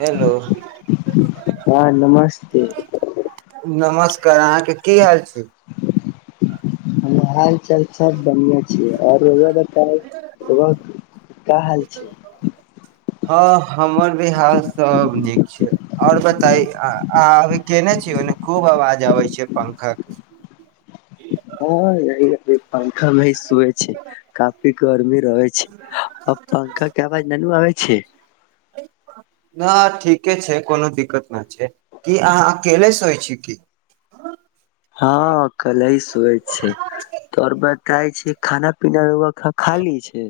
Hello हँ नमस्ते नमस्ते कर अहाँके की हाल छै हालचाल सब बढ़ियां छै आ रौआ बताउ का हाल छै हँ हमर बि हाल सब नीक छै और बताई अ अभी केने छी ओने खूब आवाज अबै छै पंखा के हँ य पंखा भ [inaudible] छै काफी गरमी रहै छै पंखा के आवाज ननू आबै छै नहि ठीके छै कोनो दिक्कत नहि छै कि अहाँ अकेले सोय छी की हँ अकले ही सुतै छै तो आओर बताै छी खाना पीना खाली छै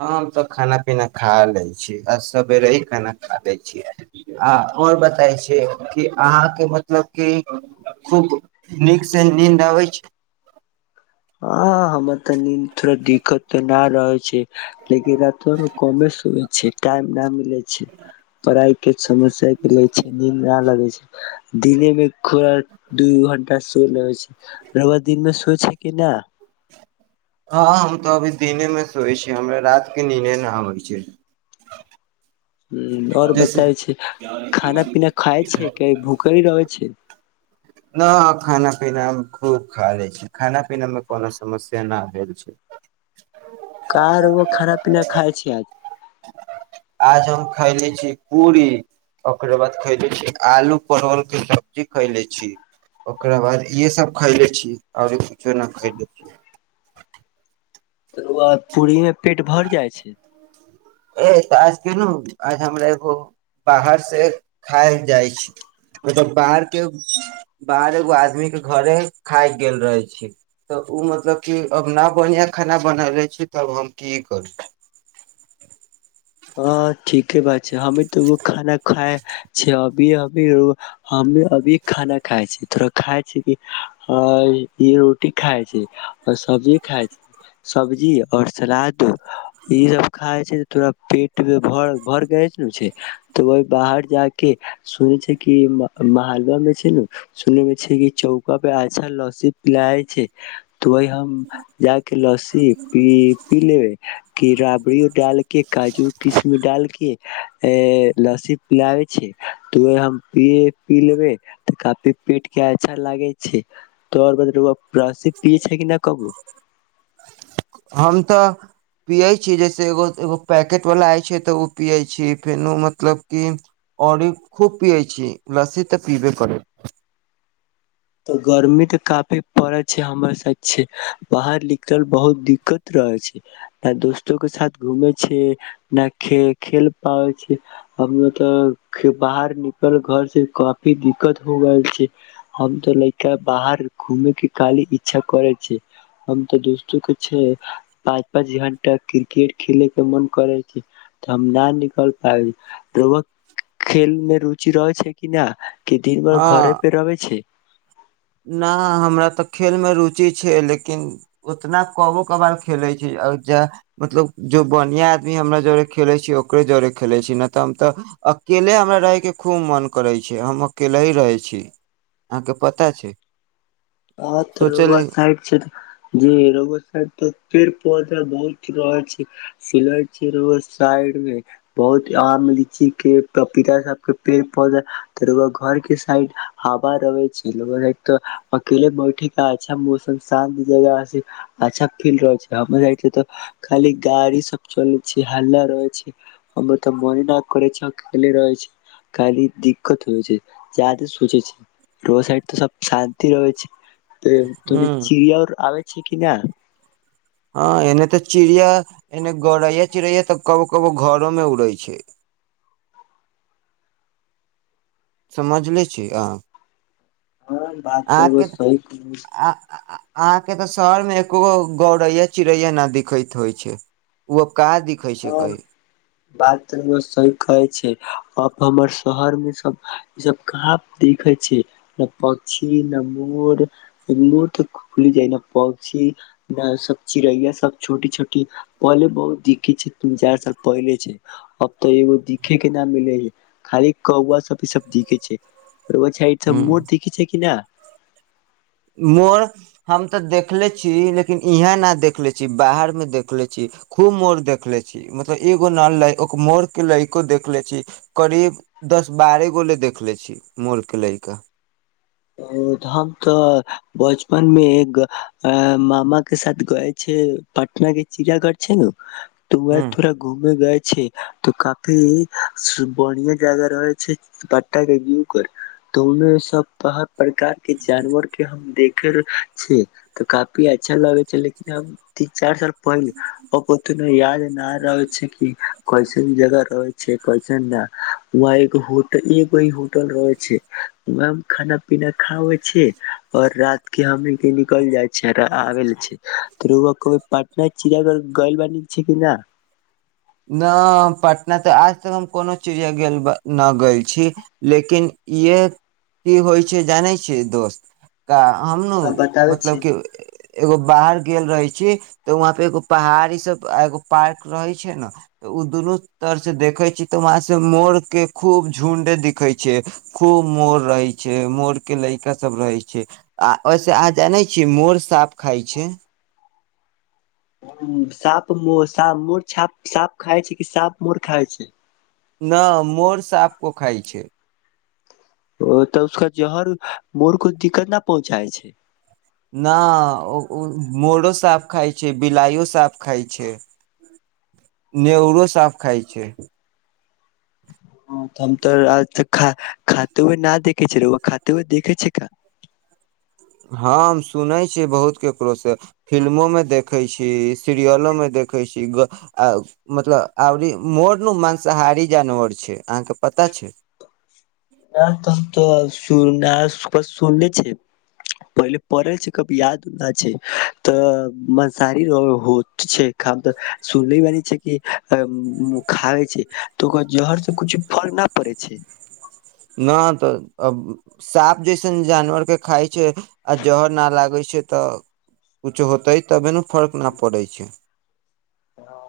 हँ हम तऽ खाना पीना खा लै छी आ सवेरे ही खाना खा लैत छी आ आओर बताै छी कि अहाँके मतलब कि खूब नीकसँ नीन्द अबै छै हँ हमर तऽ नींद थो दिक्कत तऽ न ना रहै छै लेकिन रातोमे कमे सुअय छिये टाइम ना मिल लैत छै पढ़ाई के समस्या ले छै नीन्द ना लगै छै दिने मे थोड़ा दू घंटा सो लगे छै राद दिन मे सो छै केना हँ हम तऽ अभी दिने मे सोैए छिय हमरा रात के निने न आबै छै हूँ आओर जैसे बताबै छै खाना पीना खाय छै की भूखरि रहै छै न खाना पीना मे खूब खा लै छी खाना पीना मे कोनो समस्या न भेल छै खाइ छीयै आज हम खैले छी पूरी ओकरा बाद खैले छी आलू परवल के सब्जी खैले छी ओकरा बाद इहे सब खैले छी आओर कुछो नहि खैले छी तै के बाद पूरी मे पेट भर जाइ छै ए तऽ आज कलू आज हमरा एगो बाहरसँ खाय ल जाइ छै मतलब बाहरके बाहर एगो आदमीके घरे खाय गेल रहै छै तऽ ओ मतलब कि अब नहि बढ़िआँ खाना बना रहै छै तब हम की करब हँ ठीके बात छै हमी तऽ ओ खाना खाय छियै अभीये हम अभी खाना खाय छी त थोड़ा खाय छी रोटी खाय छी आ सब्जी खाइ छी सब्जी और सलाद ई सब खाय छै [unintelligible] पेट मे भर भर ग छै तऽ वहि बाहर जााक सुने छै कि म महालंब मे छै नु सुन मे छै कि चौका पे अच्छा लस्सी पिलैय छै तऽ वहि हम जााक लस्सी पी पी लेबे कि राबड़ी डाल के काजू किशमि डालके ए लस्सी पिलाबे छै त उहे हम पी पीलेबै तऽ काफी पेट के अच्छा लागे छै तोरब लस्सी पियए छै कि न कबो हम तऽ पियै छी जैसे एगो एगो पैकेट वला होइ छै तऽ ओ पियै छी फेनो मतलब कि औरी खूब पियै छी लस्सी तऽ पियबे करै त गर्मी तऽ काफी पड़ै छै हमर सा छै बाहर निकलल बहुत दिक्कत रहे छै आ दोस्तो के साथ घूमे छियै न खे खेल पाबै छी हम तऽ बाहर निकल घर से काफी दिक्कत हो गेल छै त लैका बाहर घूमे के खाली इच्छा करे छै हम तऽ दोस्तो के छै पाँच पाँच घंटा क्रिकेट खेले के मन करे छै तऽ हम न निकल पाबी रोआ खेल मे रुचि रहै छै कि ना कि दिन बर घरे पे रबे छै ना हमरा तऽ खेलमे रुचि छै लेकिन उतना कबो कभार खेलैत छी जा मतलब जो बढ़िआँ आदमी हमरा जरे खेलैत छी ओकरे जोरे खेलैत छी नहि तऽ हम तऽ अकेले हमरा रहयके खूब मोन करैत छै हम अकेले ही रहैत छी अहाँके पता पता छै हँ तऽ रोब सोचली साइड छै जे रब साइड त फेर पौधा बहुत रह छै सिलैत छै रौआ साइड मे बहुत आम लीची के पपीता सब के पेड़ पौधा त रैआ घर के साइड हवा रहे छै रोआ रहित त अकेले बैठे के अच्छा मौसम शान्त जगह छै अच्छा फील रहै छै हमर साइड से त खाली गाड़ी सब चले छै हल्ला रहै छै हमर त मने न करे छै अकेले रहै छै खाली दिक्कत होइ छै जादे सोचै छि रोड साइड त सब शा ति रहै छै त तूने ह चिड़ियाआर आबे छै कि ना हँ एने तऽ चिड़िया एने गौड़ैया चिड़ैया तऽ कबो कबो घरोमे उड़ै छै समझ ले छी आ ह बात त र‌उआ सही कहे आहाँ के ते शहर मे एकोगो गौड़ैया चिड़ैया न दिखैत होइ छै उ अप हँ बात त र‌उआ सही कहै छै हमर शहर मे सब ई सब कहां दिखै छै न पक्षी न मोर मोर तऽ खुल जाय न पक्षी न सब चिड़ैया सब छोटी छोटी पहले बहुत दि खै छै तीन चार साल पहले छै अब तऽ एगो दिखे के नाम नइ लइ हइ खाली कौआ सब इसब दिखे छै र‌उआ साइड ह सब मोर देखि छै कि ना मोर हम तऽ देखले छी लेकिन इहाँ ना देखले छी बाहरमे देखले छी खूब मोर देखले छी मतलब एगो ना ल मोरके ल‌इको देख ले छी करीब दस बारह गो ले देखले छी मोरके ल‌इका ओ त हम तऽ बचपन मे ग ए मामा के साथ गए छै पटना के चिड़ाघर छै नु त वहे ह थोड़ा घूमे गए छै तऽ काफी बढ़िया जगह रहै छै पटना के जूकर तऽ ओमे सब त ह प्रकार के जानवर के हम देख फेरो छै तऽ काफी अच्छा लगे छै लेकिन अब तीन चार साल पहिले अब ओतनो याद न रहै छै कि कैसन जगह रहे छै कैसन ना उहां एगो हो तऽ इगोइ होटल रहै छै माम खाना पीना खा आबै छियै और रात के हमनिके निकल जाइ छै रा आ आबे ले छै तू र‌उआ कबो पटना चिड़ाघर गइल बानि छै कि न न हम पटना त आज तक हम कोनो चिड़िया गेल ब नहि गेल छी लेकिन इहे की होइ छै जानै छियै दोस्त का हमनु आ बताबै छी मतलब कि एगो बाहर गेल रहे छी तऽ वहां पे एगो पहाड़ी सब एगो पार्क रहे छै न त ओ दुनू तरसँ देखै छै। तऽ वहाँ से मोरके खूब झुण्ड दिखै छै। खूब मोर रहै छै। मोरके ल‌इका सब रहै छै। आ ओहिसे अहाँ जानै छियै मोर साप खाइ छै साप मो सा मोड़ छाप साप खाय छै कि साप मोड़ खाय छै। न मोर साप को खाय छै ओ तऽ उसका जहर मोर को दिक्कत न पहुँचाए छै। न उ उ मोरो साप खाय छै बिलाइयो साप खााय छै। नेउरो साप खाय छै। हम तऽ त खा खाते हुए ना देखे छै। र‌उआ खाते हुए देखे छै। का हम सुनै छियै बहुत ककरोसँ फिल्मोमे देखै छी सीरियलोमे देखै छी ग आ मतलब आवरी मोर नु माँंसाहारी जानवर छै। अहाँके पता छै। त तऽ हम त सुननास प सुनले छै पहिले पड़ै छै कब याद उद ना छै तऽ मंसाहारी होइत छै हम तो सुनले बानी छै कि खाबै छै त ओकर जहर से कुछ फर्क ना पड़ै छै न तऽ अब साप जैसन जानवरके खाइ छै। आ जहर ना लागै छै। तऽ कुछो होतै तबे नु फर्क न पड़ै छै। ह